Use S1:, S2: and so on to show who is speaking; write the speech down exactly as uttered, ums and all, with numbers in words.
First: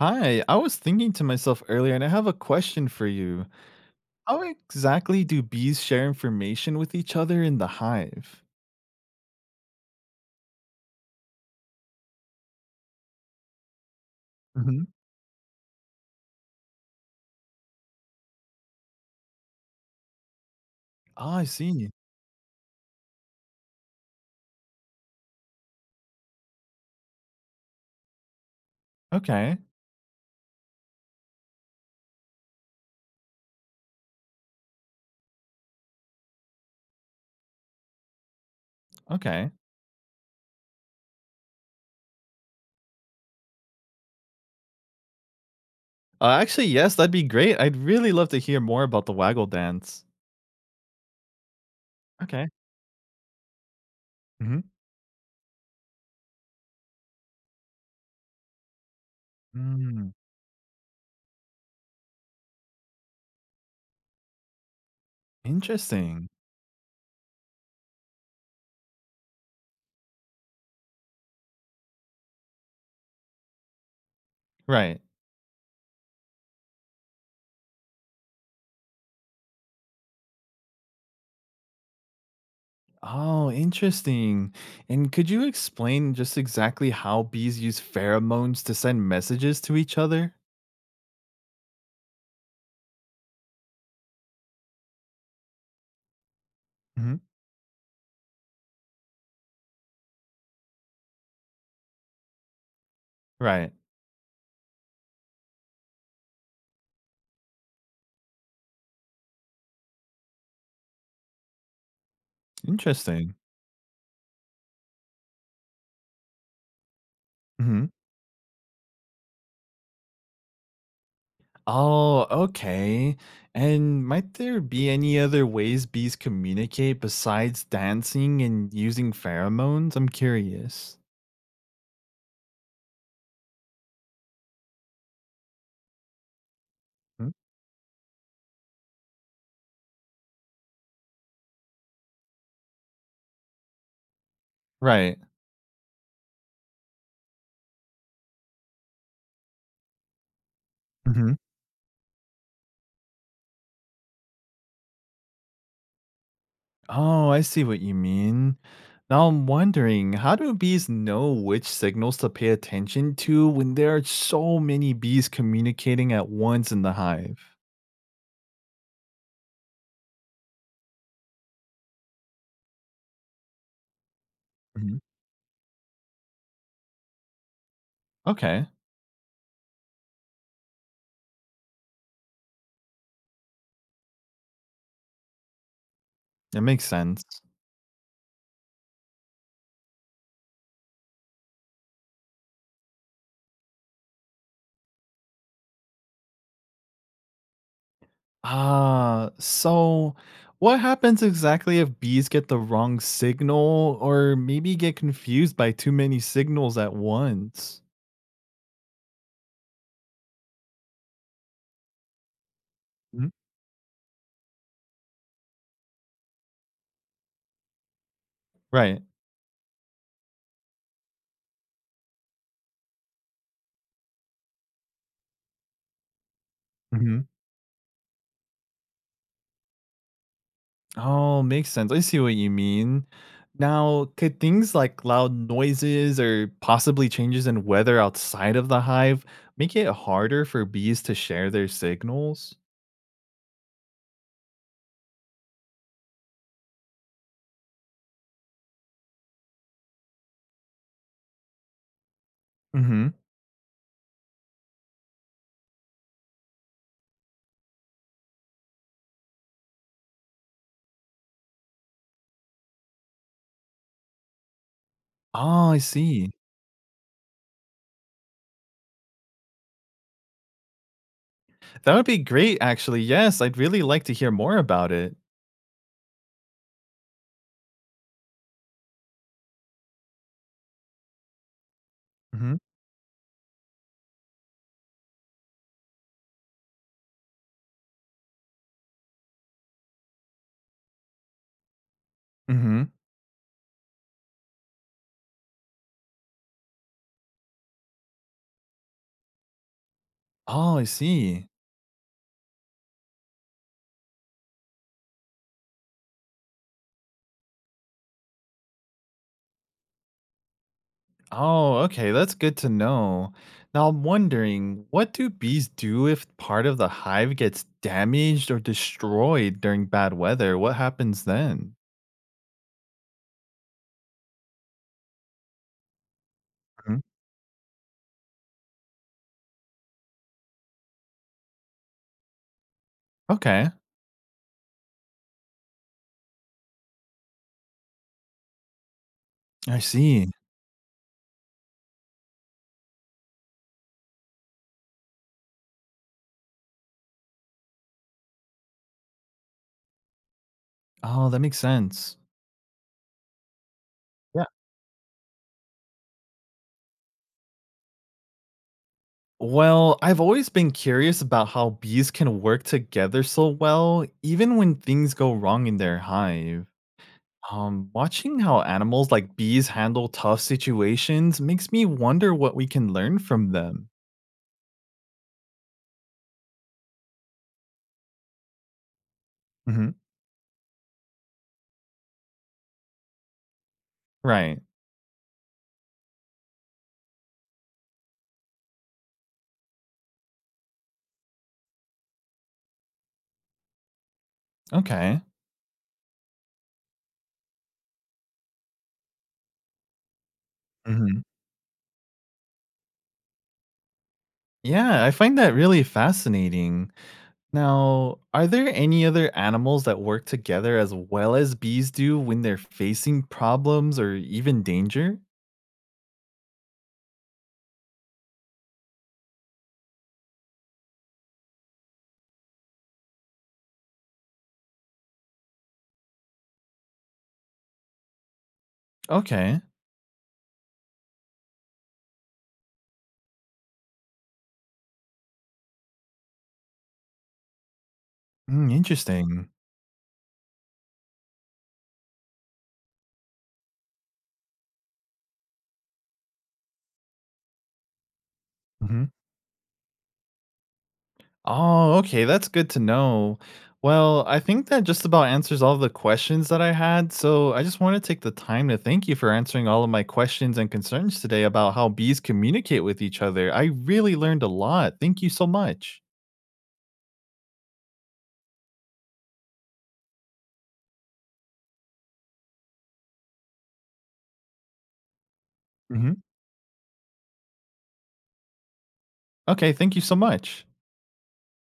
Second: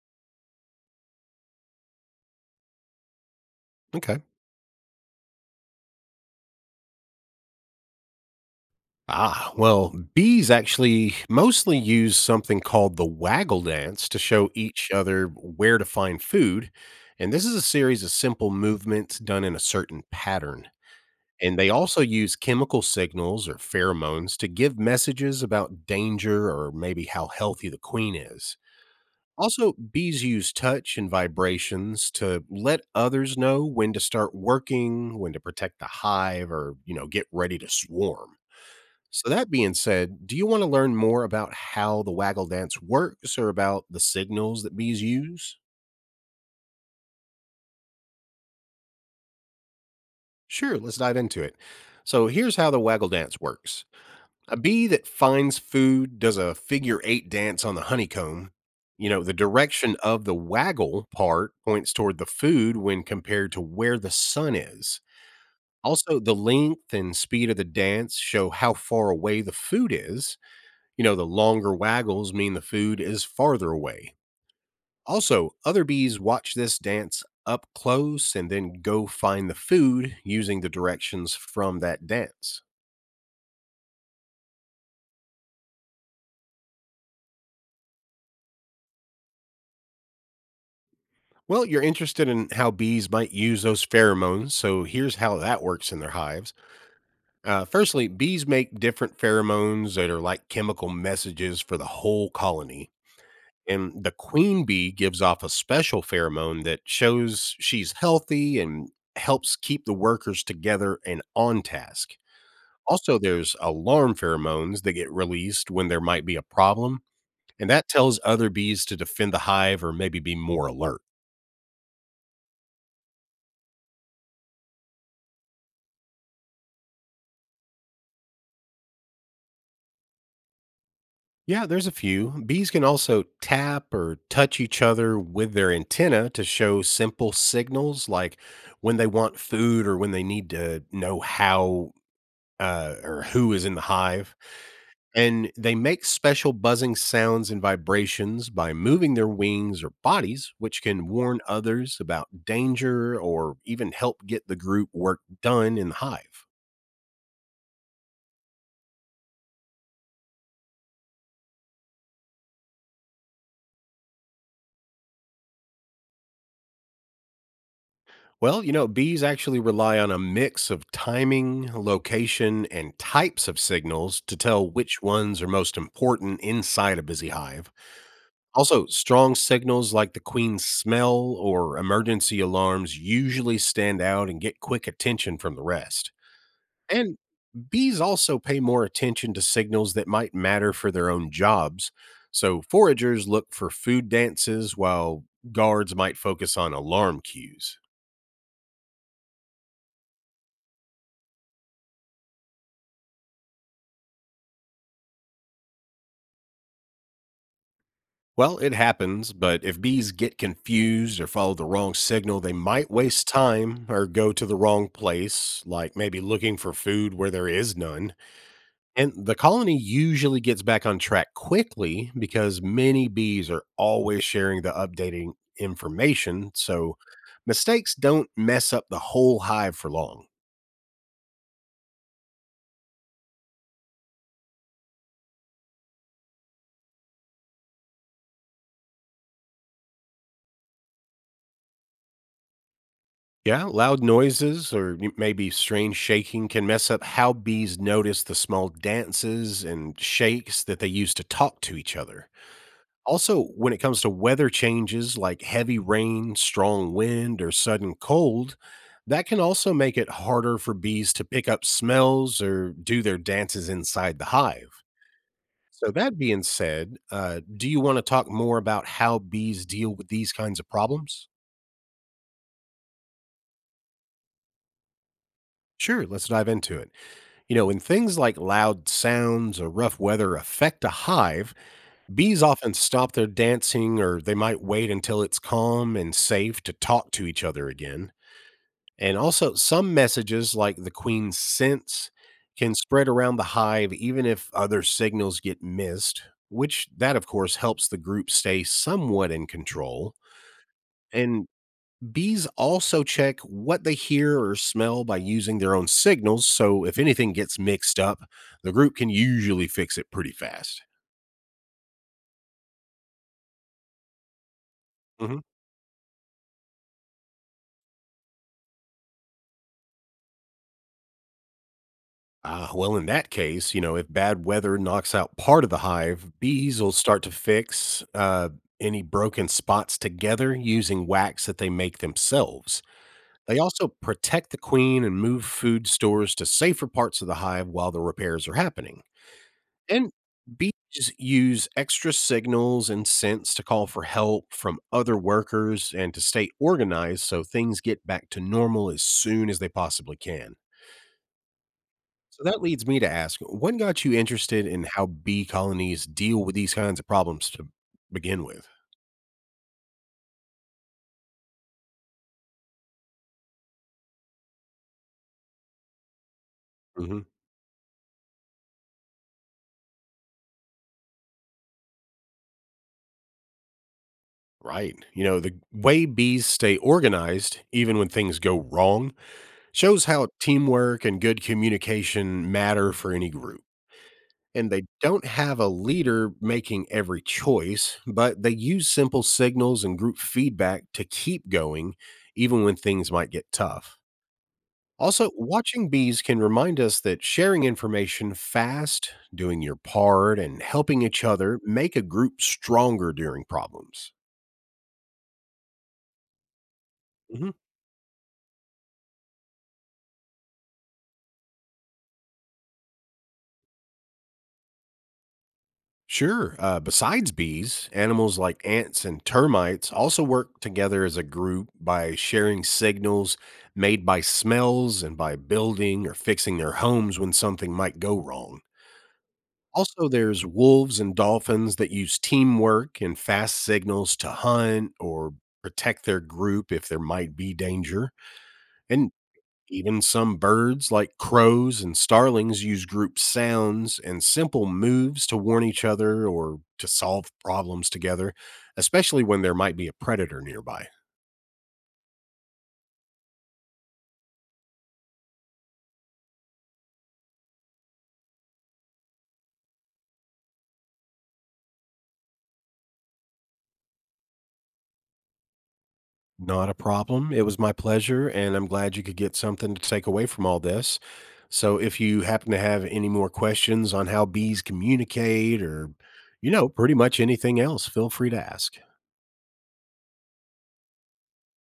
S1: Hi, I was thinking to myself earlier, and I have a question for you.
S2: Okay.
S1: How exactly do bees share information with each other in the hive?
S2: Ah, well, bees actually mostly use something called the waggle dance to show
S1: Hmm.
S2: each other where to find food. And this is a series of simple movements done in a certain pattern.
S1: Ah, I
S2: And they
S1: see.
S2: also use chemical signals or pheromones to give messages about danger or maybe how healthy the queen is.
S1: Okay,
S2: Also, bees use touch and vibrations to let others know when to start working, when to protect the hive, or, you know, get ready to swarm. So that
S1: okay.
S2: being said, do you want to learn more about how the waggle dance works or about the signals that bees use?
S1: Uh, actually, yes, that'd be great. I'd really love to hear more about the waggle dance.
S2: Sure, let's dive into it. So
S1: Okay.
S2: here's how the waggle dance works. A
S1: Hmm.
S2: bee that finds food does a figure eight dance on the honeycomb. You know, the direction
S1: Mm,
S2: of the waggle part points toward the food when compared to where the sun is. Also,
S1: interesting.
S2: the length and speed of the dance show how far away the food is. You know, the longer waggles mean the food is farther away.
S1: Right.
S2: Also, other bees watch this dance up close and then go find the food using the directions from that dance.
S1: Oh, interesting. And could you explain just exactly how bees use pheromones to send messages to each other?
S2: Well, you're interested in how bees might use those pheromones, so here's how that works in their hives.
S1: Hmm.
S2: Uh, firstly, bees make different pheromones that are like chemical messages for the whole colony.
S1: Right.
S2: And the queen bee gives off a special pheromone that shows she's healthy and helps keep the workers together and on task. Also,
S1: Interesting.
S2: there's alarm pheromones that get released when there might be a problem, and that
S1: Mm-hmm.
S2: tells other bees to defend the hive or maybe be more alert.
S1: Oh, okay. And might there be any other ways bees communicate besides dancing and using pheromones? I'm curious.
S2: Yeah, there's a few. Bees can also tap or touch each other with their antenna to show
S1: Hmm?
S2: simple signals like when they want food or when they need to know how uh, or who is in the hive,
S1: Right.
S2: and they make special buzzing sounds and vibrations by moving their wings or bodies, which can
S1: Mhm.
S2: warn others about danger or even help get the group work done in the hive.
S1: Oh, I see what you mean. Now I'm wondering, how do bees know which signals to pay attention to when there are so many bees communicating at once in the hive?
S2: Well, you know, bees actually rely on a mix of timing, location, and types of signals to tell
S1: Mhm.
S2: which ones are most important inside a busy hive.
S1: Okay,
S2: Also, strong signals like the queen's smell or emergency alarms usually stand out and get quick attention from the rest.
S1: that makes
S2: And
S1: sense.
S2: bees also pay more attention to signals that might matter for their own jobs. So, foragers look for food dances while guards might focus on alarm cues.
S1: Ah, so what happens exactly if bees get the wrong signal or maybe get confused by too many signals at once?
S2: Well, it happens, but if bees get confused or follow the wrong signal, they might waste
S1: Mhm.
S2: time or go to the wrong place, like maybe looking for food where there is none.
S1: Right.
S2: And the colony usually gets back on track quickly because many bees are always sharing the updating information. So
S1: Hmm.
S2: mistakes don't mess up the whole hive for long.
S1: Oh, makes sense. I see what you mean. Now, could things like loud noises or possibly changes in weather outside of the hive make it harder for bees to share their signals?
S2: Yeah, loud noises or y- maybe strange shaking can mess up how bees notice the small dances and shakes that they use to talk to each other.
S1: Hmm.
S2: Also, when it comes to weather changes like heavy rain, strong wind, or sudden cold, that can also make it harder for bees to pick up smells or do their dances inside the hive.
S1: Oh, I
S2: So, that
S1: see.
S2: being said, uh, do you want to talk more about how bees deal with these kinds of problems?
S1: That would be great, actually. Yes, I'd really like to hear more about it.
S2: Sure, let's dive into it. You know, when things like loud sounds or rough weather affect a hive, bees
S1: Hmm.
S2: often stop their dancing or they might wait until it's calm and safe to talk to each other again. And also, some messages like the queen's sense can
S1: Hmm.
S2: spread around the hive even if other signals get missed, which that of course helps the group stay somewhat in control.
S1: Oh, I
S2: And
S1: see.
S2: bees also check what they hear or smell by using their own signals, so if anything gets mixed up, the group can usually fix it pretty fast.
S1: Oh, okay. That's good to know. Now I'm wondering, what do
S2: Mm-hmm.
S1: bees do if part of the hive gets damaged or destroyed during bad weather? What happens then?
S2: Ah, well, in that case, you know, if bad weather knocks out part of the hive, bees will
S1: Mhm.
S2: start to fix uh, any broken spots together using wax that they make themselves. They
S1: Okay.
S2: also protect the queen and move food stores to safer parts of the hive while the repairs are happening.
S1: I
S2: And
S1: see.
S2: bees use extra signals and scents to call for help from other workers and to stay organized so things get back to normal as soon as they possibly can.
S1: Oh, that makes sense.
S2: So that leads me to ask, what got you
S1: Yeah.
S2: interested in how bee colonies deal with these kinds of problems to begin with?
S1: Well, I've always been curious about how bees can work together so well, even when things go wrong in their hive.
S2: Hmm.
S1: Um, watching how animals like bees handle tough situations makes me wonder what we can learn from them.
S2: Right. You know, the way bees stay organized, even when things go wrong,
S1: Mhm.
S2: shows how teamwork and good communication matter for any group.
S1: Right.
S2: And they don't have a leader making every choice, but they use simple signals and group feedback to keep going, even when things might get tough.
S1: Okay.
S2: Also, watching bees can remind us that sharing information fast, doing your part, and helping
S1: Mhm.
S2: each other make a group stronger during problems.
S1: Yeah, I find that really fascinating.
S2: Mhm.
S1: Now, are there any other animals that work together as well as bees do when they're facing problems or even danger?
S2: Sure. Uh, besides bees, animals like ants and termites also work together as a group by sharing signals made by smells and by building or fixing their homes when something might go wrong.
S1: Okay.
S2: Also, there's wolves and dolphins that use teamwork and fast signals to hunt or protect their group if there might be danger.
S1: Mm,
S2: And
S1: interesting.
S2: even some birds, like crows and starlings, use group sounds and simple moves to warn each other or to solve problems together, especially when there might be a predator nearby.
S1: Oh, okay, that's good to know. Well, I think that just about answers all the questions that I had. So I just want to take the time to thank you for answering all of my questions and concerns today about how bees communicate with each other. I really learned a lot. Thank you so much.
S2: Not a problem. It was my pleasure, and I'm glad you could get something to take away from all this. So, if you happen to have any more questions on how bees communicate or,
S1: Hmm.
S2: you know, pretty much anything else, feel free to ask.
S1: Okay, thank you so much.